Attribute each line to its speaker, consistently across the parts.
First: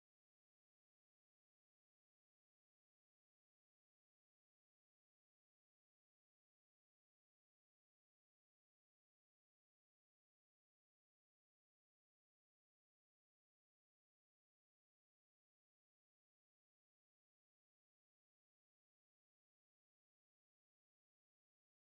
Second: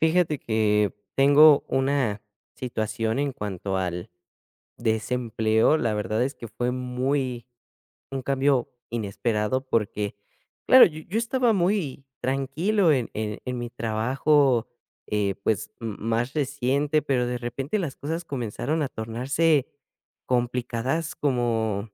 Speaker 1: Fíjate que tengo una situación en cuanto al desempleo. La verdad es que fue muy un cambio inesperado porque, claro, yo estaba muy tranquilo en mi trabajo, pues más reciente, pero de repente las cosas comenzaron a tornarse complicadas como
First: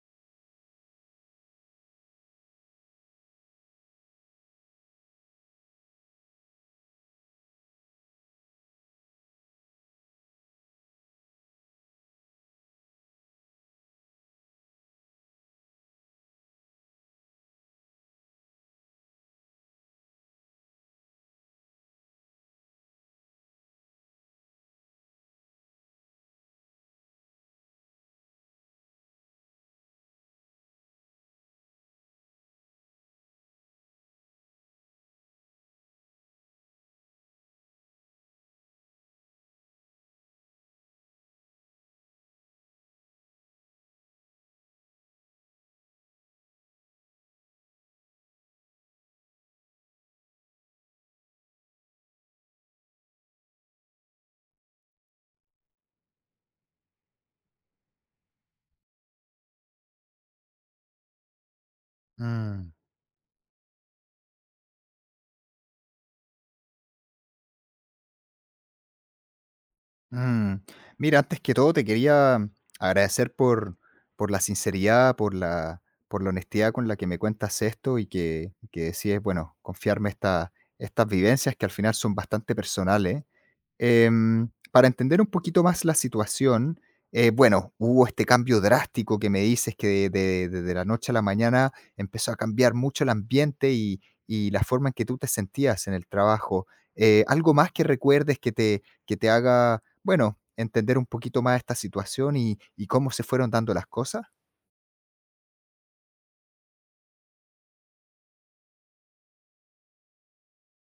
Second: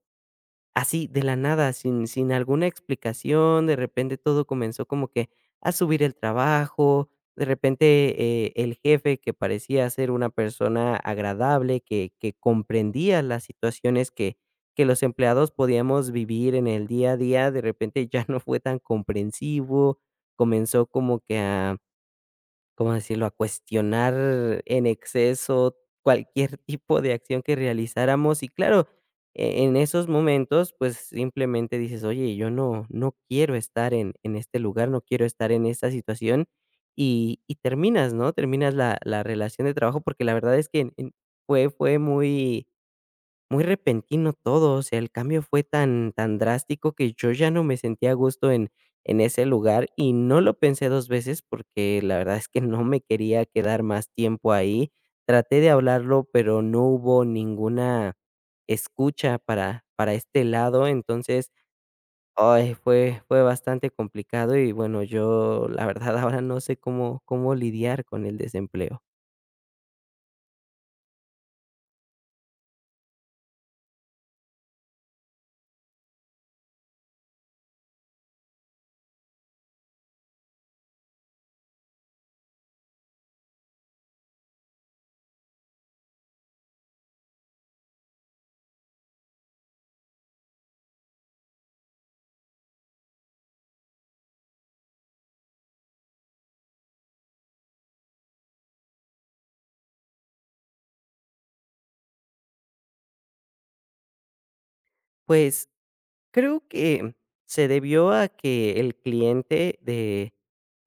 Speaker 1: así, de la nada, sin alguna explicación, de repente todo comenzó como que a subir el trabajo. De repente, el jefe que parecía ser una persona agradable, que comprendía las situaciones que los empleados podíamos vivir en el día a día, de repente ya no fue tan comprensivo, comenzó como que a, ¿cómo decirlo?, a cuestionar en exceso cualquier tipo de acción que realizáramos. Y claro, en esos momentos, pues, simplemente dices: "Oye, yo no quiero estar en este lugar, no quiero estar en esta situación", y terminas, ¿no? Terminas la relación de trabajo, porque la verdad es que en fue muy repentino todo, o sea, el cambio fue tan drástico que yo ya no me sentía a gusto en ese lugar, y no lo pensé 2 veces porque la verdad es que no me quería quedar más tiempo ahí. Traté de hablarlo, pero no hubo ninguna escucha para este lado. Entonces,
Speaker 2: Mm,
Speaker 1: ay, fue bastante complicado y, bueno, yo la verdad ahora no sé cómo lidiar con el desempleo.
Speaker 2: mm. Mira, antes que todo te quería agradecer por la sinceridad, por la honestidad con la que me cuentas esto y que decides, bueno, confiarme estas vivencias que al final son bastante personales. Para entender un poquito más la situación, bueno, hubo este cambio drástico que me dices que de la noche a la mañana empezó a cambiar mucho el ambiente y la forma en que tú te sentías en el trabajo. ¿Algo más que recuerdes que te haga, bueno, entender un poquito más esta situación y cómo se fueron dando las cosas?
Speaker 1: Pues creo que se debió a que el cliente de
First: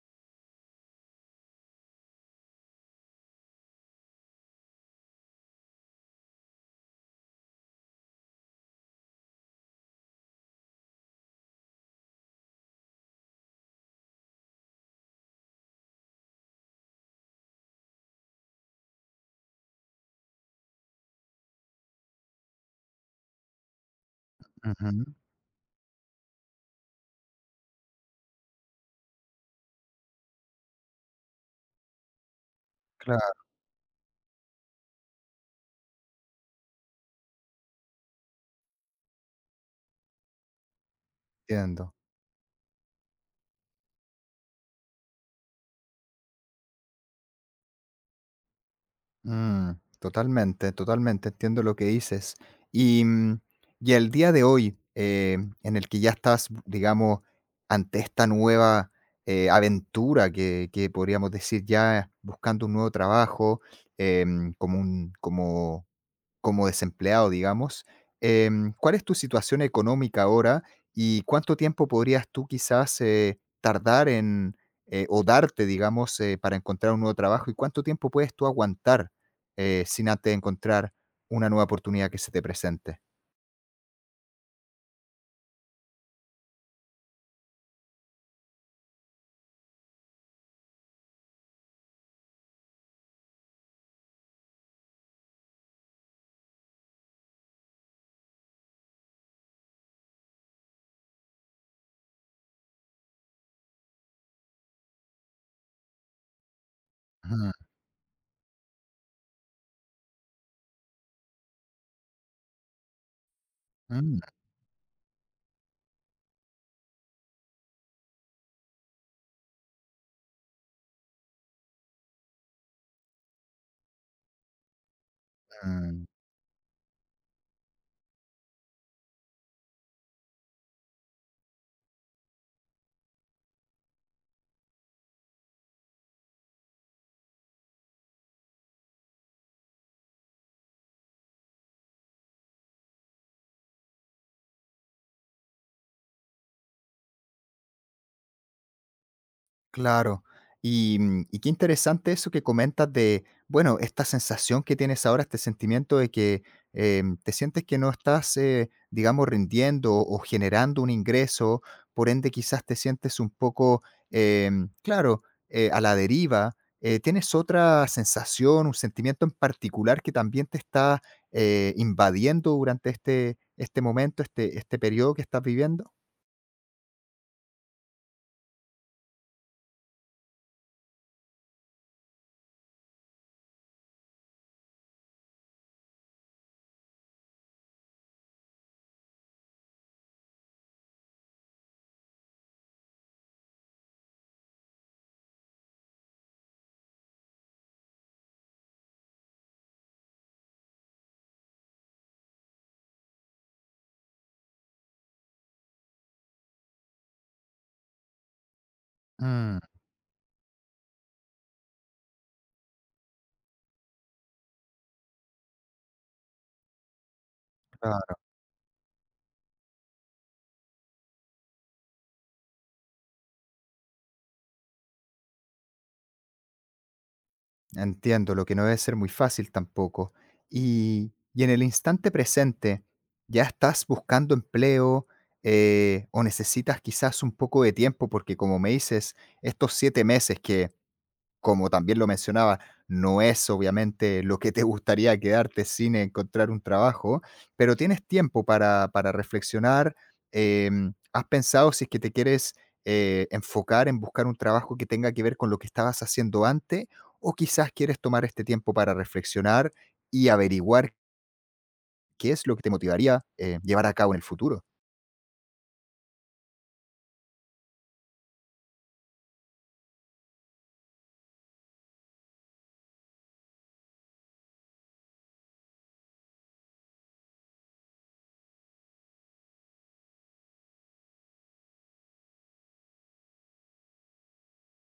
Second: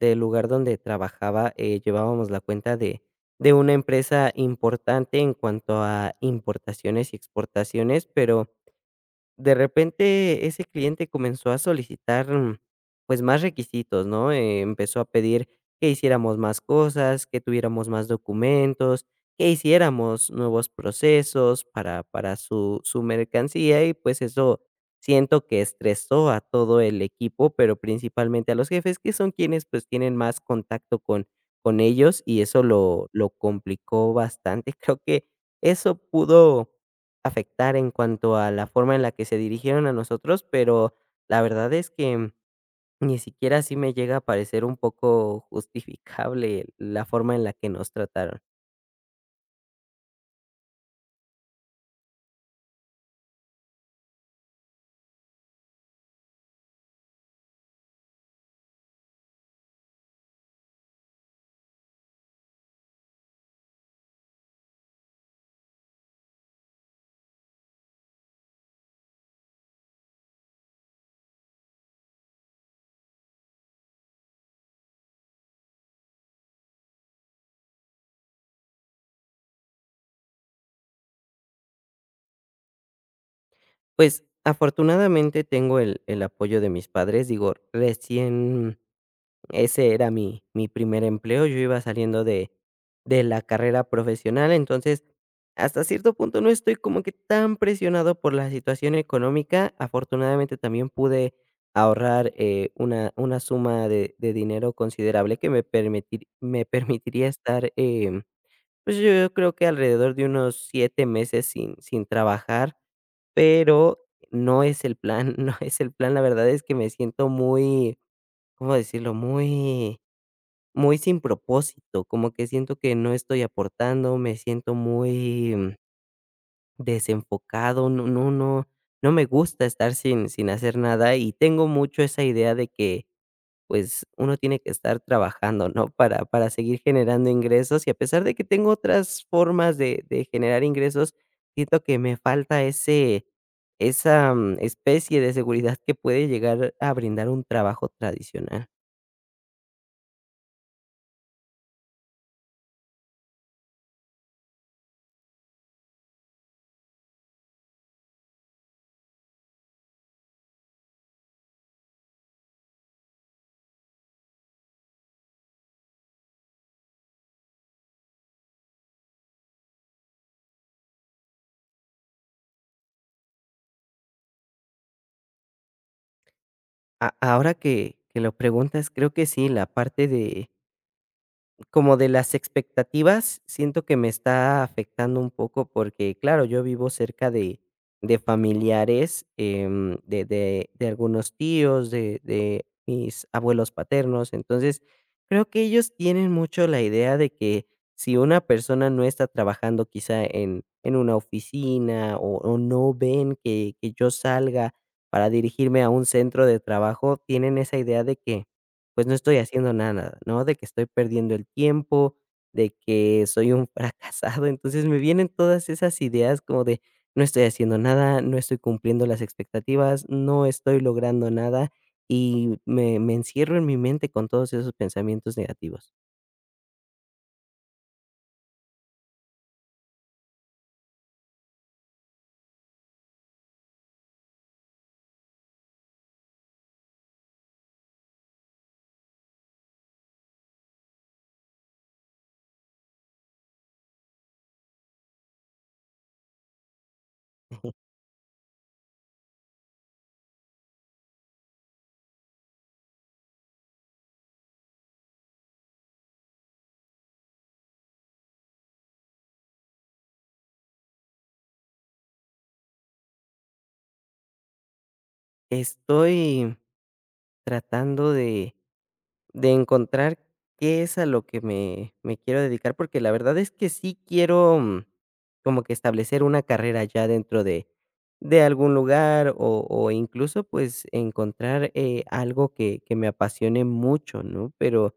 Speaker 1: del lugar donde trabajaba, llevábamos la cuenta de una empresa importante en cuanto a importaciones y exportaciones, pero de repente ese cliente comenzó a solicitar, pues, más requisitos, ¿no? Empezó a pedir que hiciéramos más cosas, que tuviéramos más documentos, que hiciéramos nuevos procesos para su mercancía. Y, pues, eso
Speaker 2: Ujú,
Speaker 1: siento que estresó a todo el equipo, pero principalmente a los jefes, que son quienes, pues, tienen más contacto con ellos, y eso lo
Speaker 2: claro,
Speaker 1: complicó bastante. Creo que eso pudo afectar en cuanto a la forma en la que se dirigieron a nosotros, pero la verdad es
Speaker 2: entiendo.
Speaker 1: que ni siquiera así me llega a parecer un poco justificable la forma en la que nos trataron.
Speaker 2: Mm, totalmente, totalmente entiendo lo que dices. Y, mm, y el día de hoy, en el que ya estás, digamos, ante esta nueva aventura que podríamos decir ya buscando un nuevo trabajo, como un, como como desempleado, digamos, ¿cuál es tu situación económica ahora y cuánto tiempo podrías tú quizás tardar en o darte, digamos, para encontrar un nuevo trabajo? ¿Y cuánto tiempo puedes tú aguantar sin antes encontrar una nueva oportunidad que se te presente?
Speaker 1: Pues afortunadamente tengo el apoyo de mis padres. Digo, recién, ese era mi primer empleo, yo iba saliendo de la carrera profesional. Entonces, hasta cierto punto no estoy como que tan presionado por la situación económica. Afortunadamente, también pude ahorrar, una suma de dinero considerable que me permitiría estar, pues, yo creo que alrededor de unos 7 meses sin trabajar, pero
Speaker 2: Ujú,
Speaker 1: no es el plan. No es el plan. La verdad es que me siento muy, ¿cómo decirlo? Muy sin propósito, como que siento que no estoy aportando, me siento muy,
Speaker 2: mm,
Speaker 1: desenfocado, no me gusta estar sin hacer nada, y tengo mucho esa idea de que, pues, uno tiene que estar trabajando, ¿no?, para seguir generando ingresos, y a pesar de que tengo otras formas de generar ingresos, siento que me falta ese especie de seguridad que puede llegar a brindar un trabajo tradicional.
Speaker 2: claro. Y qué interesante eso que comentas de, bueno, esta sensación que tienes ahora, este sentimiento de que te sientes que no estás, digamos, rindiendo o generando un ingreso, por ende quizás te sientes un poco, claro, a la deriva. ¿Tienes otra sensación, un sentimiento en particular que también te está invadiendo durante este momento, este periodo que estás viviendo?
Speaker 1: A Ahora que lo preguntas, creo que sí, la parte de, como, de las expectativas, siento que me está afectando un poco porque, claro, yo vivo cerca de familiares, de algunos tíos, de mis abuelos paternos. Entonces, creo que ellos tienen mucho la idea de que si una persona no está trabajando quizá en una oficina, o no ven que yo salga para dirigirme a un centro de trabajo, tienen esa idea de que, pues, no estoy
Speaker 2: Mm,
Speaker 1: haciendo nada, ¿no? De que estoy perdiendo el tiempo, de que soy un fracasado. Entonces me vienen todas esas ideas como de no estoy haciendo
Speaker 2: claro.
Speaker 1: nada, no estoy cumpliendo las expectativas, no estoy logrando nada, y me encierro en mi mente con todos esos pensamientos negativos.
Speaker 2: Entiendo, lo que no debe ser muy fácil tampoco. Y en el instante presente, ¿ya estás buscando empleo o necesitas quizás un poco de tiempo? Porque como me dices, estos 7 meses que, como también lo mencionaba, no es obviamente lo que te gustaría quedarte sin encontrar un trabajo, pero tienes tiempo para reflexionar. ¿Has pensado si es que te quieres enfocar en buscar un trabajo que tenga que ver con lo que estabas haciendo antes? ¿O quizás quieres tomar este tiempo para reflexionar y averiguar qué es lo que te motivaría llevar a cabo en el futuro?
Speaker 1: Estoy tratando de encontrar qué es a lo que me quiero dedicar, porque la verdad es que sí quiero, como que establecer una carrera ya dentro de algún lugar o incluso, pues, encontrar, algo que me apasione mucho, ¿no? Pero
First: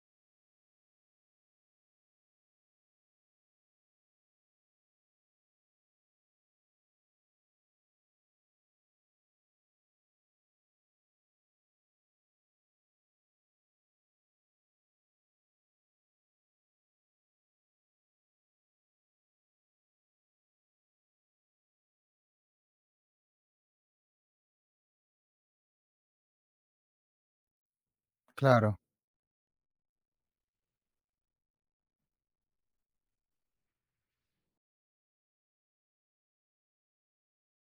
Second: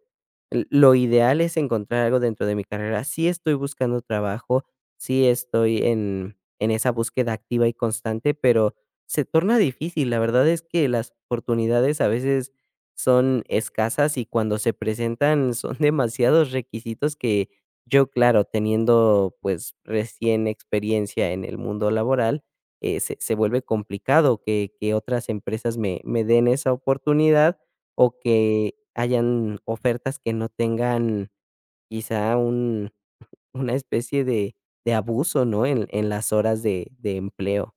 Speaker 1: l lo ideal es encontrar algo dentro de mi carrera. Sí estoy buscando trabajo, sí estoy en esa búsqueda activa y constante, pero se torna difícil. La verdad es que las oportunidades a veces son escasas y cuando se presentan son demasiados requisitos que yo, claro, teniendo pues recién experiencia en el mundo laboral, se vuelve complicado que otras empresas me den esa oportunidad, o que
Speaker 2: Claro.
Speaker 1: hayan ofertas que no tengan quizá una especie de abuso, ¿no? En las horas de empleo.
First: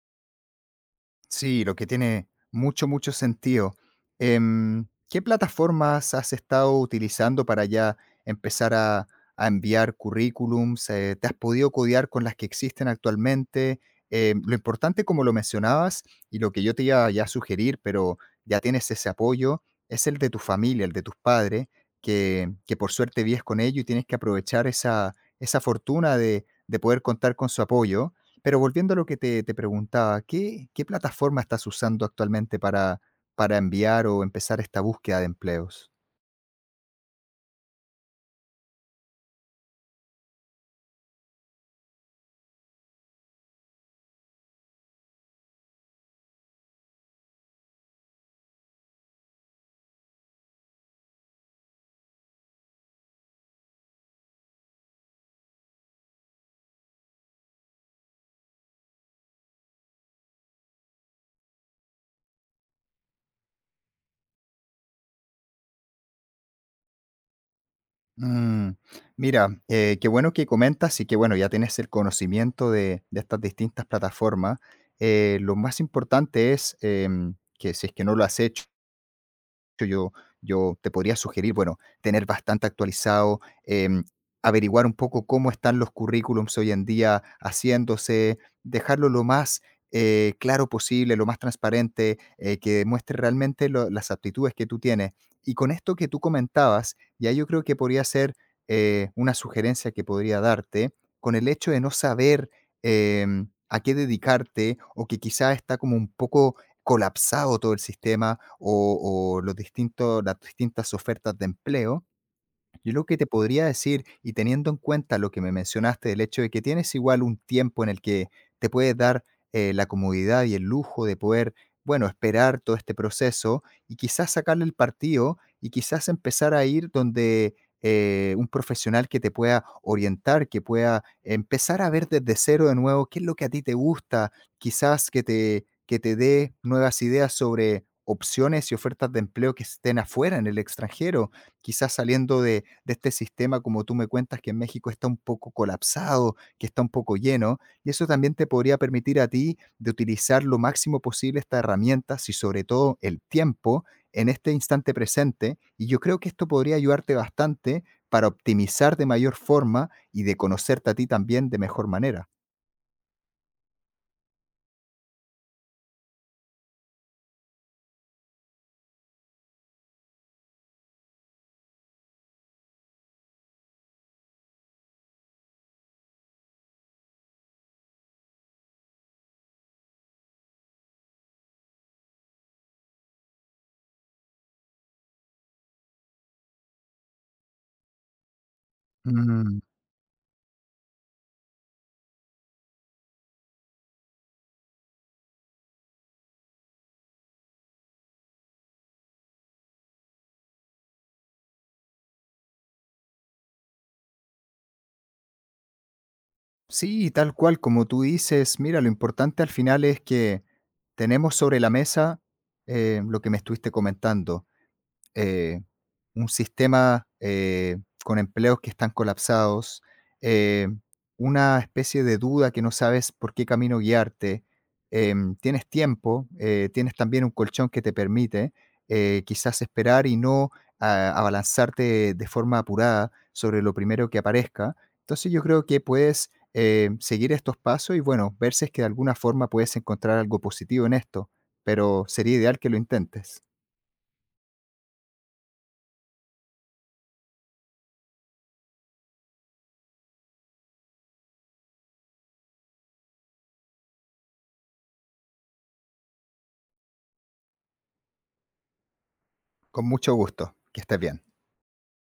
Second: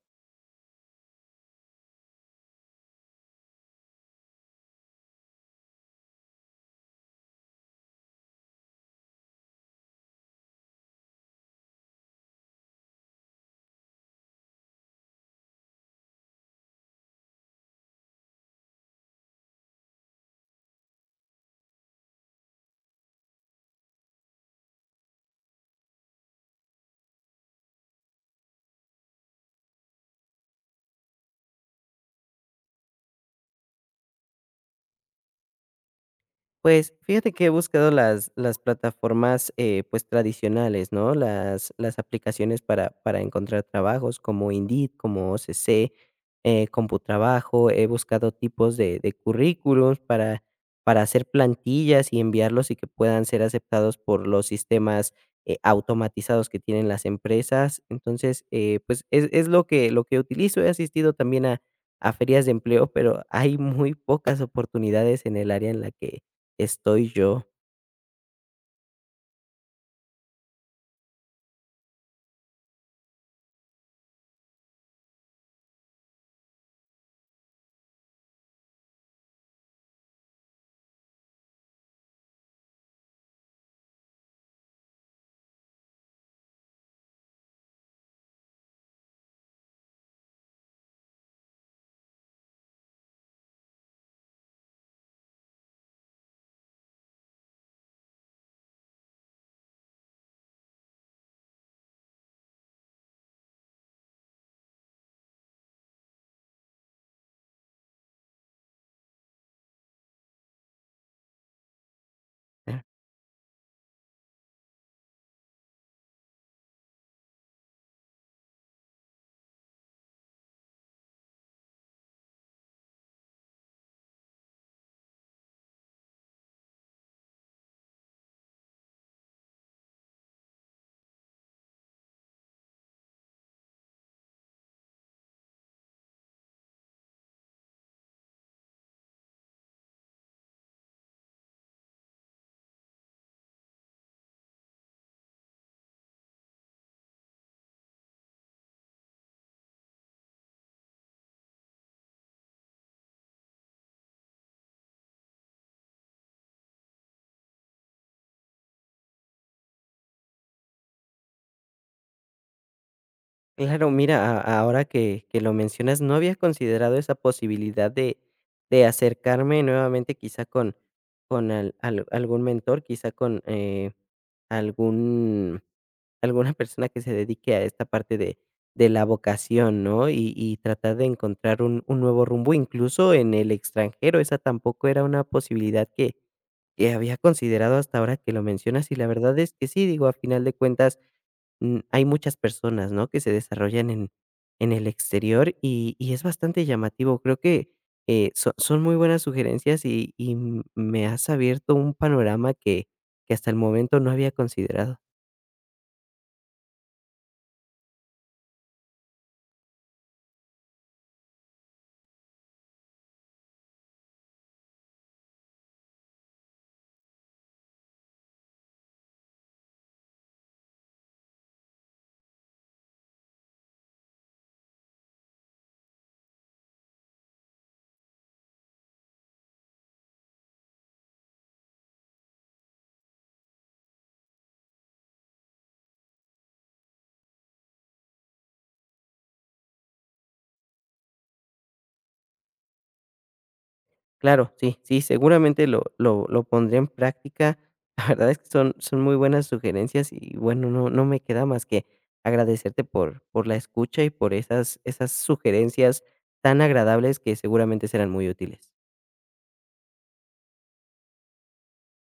Speaker 2: Sí, lo que tiene mucho, mucho sentido. ¿Qué plataformas has estado utilizando para ya empezar a enviar currículums? ¿Te has podido codear con las que existen actualmente? Lo importante, como lo mencionabas, y lo que yo te iba ya a sugerir, pero ya tienes ese apoyo, es el de tu familia, el de tus padres, que por suerte vives con ellos y tienes que aprovechar esa fortuna de poder contar con su apoyo. Pero volviendo a lo que te preguntaba, ¿qué plataforma estás usando actualmente para enviar o empezar esta búsqueda de empleos?
Speaker 1: Pues, fíjate que he buscado las plataformas, pues, tradicionales, ¿no? Las aplicaciones para encontrar trabajos como Indeed, como OCC, Computrabajo. He buscado tipos de currículums para hacer plantillas y enviarlos y que puedan ser aceptados por los sistemas, automatizados que tienen las empresas. Entonces, pues, es lo que utilizo. He asistido también a ferias de empleo, pero hay muy pocas oportunidades en el área en la que estoy yo.
Speaker 2: Mm, Mira, qué bueno que comentas y que, bueno, ya tienes el conocimiento de estas distintas plataformas. Lo más importante es, que si es que no lo has hecho, yo, yo te podría sugerir, bueno, tener bastante actualizado, averiguar un poco cómo están los currículums hoy en día haciéndose, dejarlo lo más claro posible, lo más transparente, que demuestre realmente las aptitudes que tú tienes. Y con esto que tú comentabas, ya yo creo que podría ser una sugerencia que podría darte, con el hecho de no saber a qué dedicarte, o que quizá está como un poco colapsado todo el sistema, o las distintas ofertas de empleo,
Speaker 1: Ah,
Speaker 2: yo lo que te podría decir, y teniendo en cuenta lo que me mencionaste, del hecho de que tienes igual un tiempo en el que te puedes dar la comodidad y el lujo de poder, bueno, esperar todo este proceso y quizás sacarle el partido, y quizás empezar a ir donde un profesional que te pueda orientar, que pueda empezar a ver desde cero de nuevo qué es lo que a ti te gusta, quizás que que te dé nuevas ideas sobre opciones y ofertas de empleo que estén afuera, en el extranjero. Quizás saliendo de este sistema, como tú me cuentas, que en México está un poco colapsado, que está un poco lleno, y eso también te podría permitir a ti de utilizar lo máximo posible esta herramienta, y sobre todo el tiempo en este instante presente, y yo creo que esto podría ayudarte bastante para optimizar de mayor forma y de conocerte a ti también de mejor manera.
Speaker 1: claro, mira, a ahora que lo mencionas, no había considerado esa posibilidad de acercarme nuevamente, quizá con al al algún mentor, quizá con, algún alguna persona que se dedique a esta parte de la vocación, ¿no? Y tratar de encontrar un nuevo rumbo, incluso en el extranjero. Esa tampoco era una posibilidad que había considerado hasta ahora que lo mencionas, y la verdad es
Speaker 2: Mm,
Speaker 1: que sí, digo, a final de cuentas, hay muchas personas, ¿no?, que se desarrollan en el exterior, y es bastante llamativo. Creo que son muy buenas sugerencias, y me has abierto un panorama que hasta el momento no había considerado.
Speaker 2: sí, tal cual como tú dices, mira, lo importante al final es que tenemos sobre la mesa, lo que me estuviste comentando. eh, un sistema con empleos que están colapsados, eh, una especie de duda que no sabes por qué camino guiarte, tienes tiempo, tienes también un colchón que te permite quizás esperar y no abalanzarte de forma apurada sobre lo primero que aparezca. Entonces yo creo que puedes seguir estos pasos y, bueno, ver si es que de alguna forma puedes encontrar algo positivo en esto, pero sería ideal que lo intentes.
Speaker 1: Claro, sí, sí, seguramente lo pondré en práctica. La verdad es que son muy buenas sugerencias y, bueno, no me queda más que agradecerte por la escucha y por esas sugerencias tan agradables que seguramente serán muy útiles.
Speaker 2: Con mucho gusto. Que estés bien.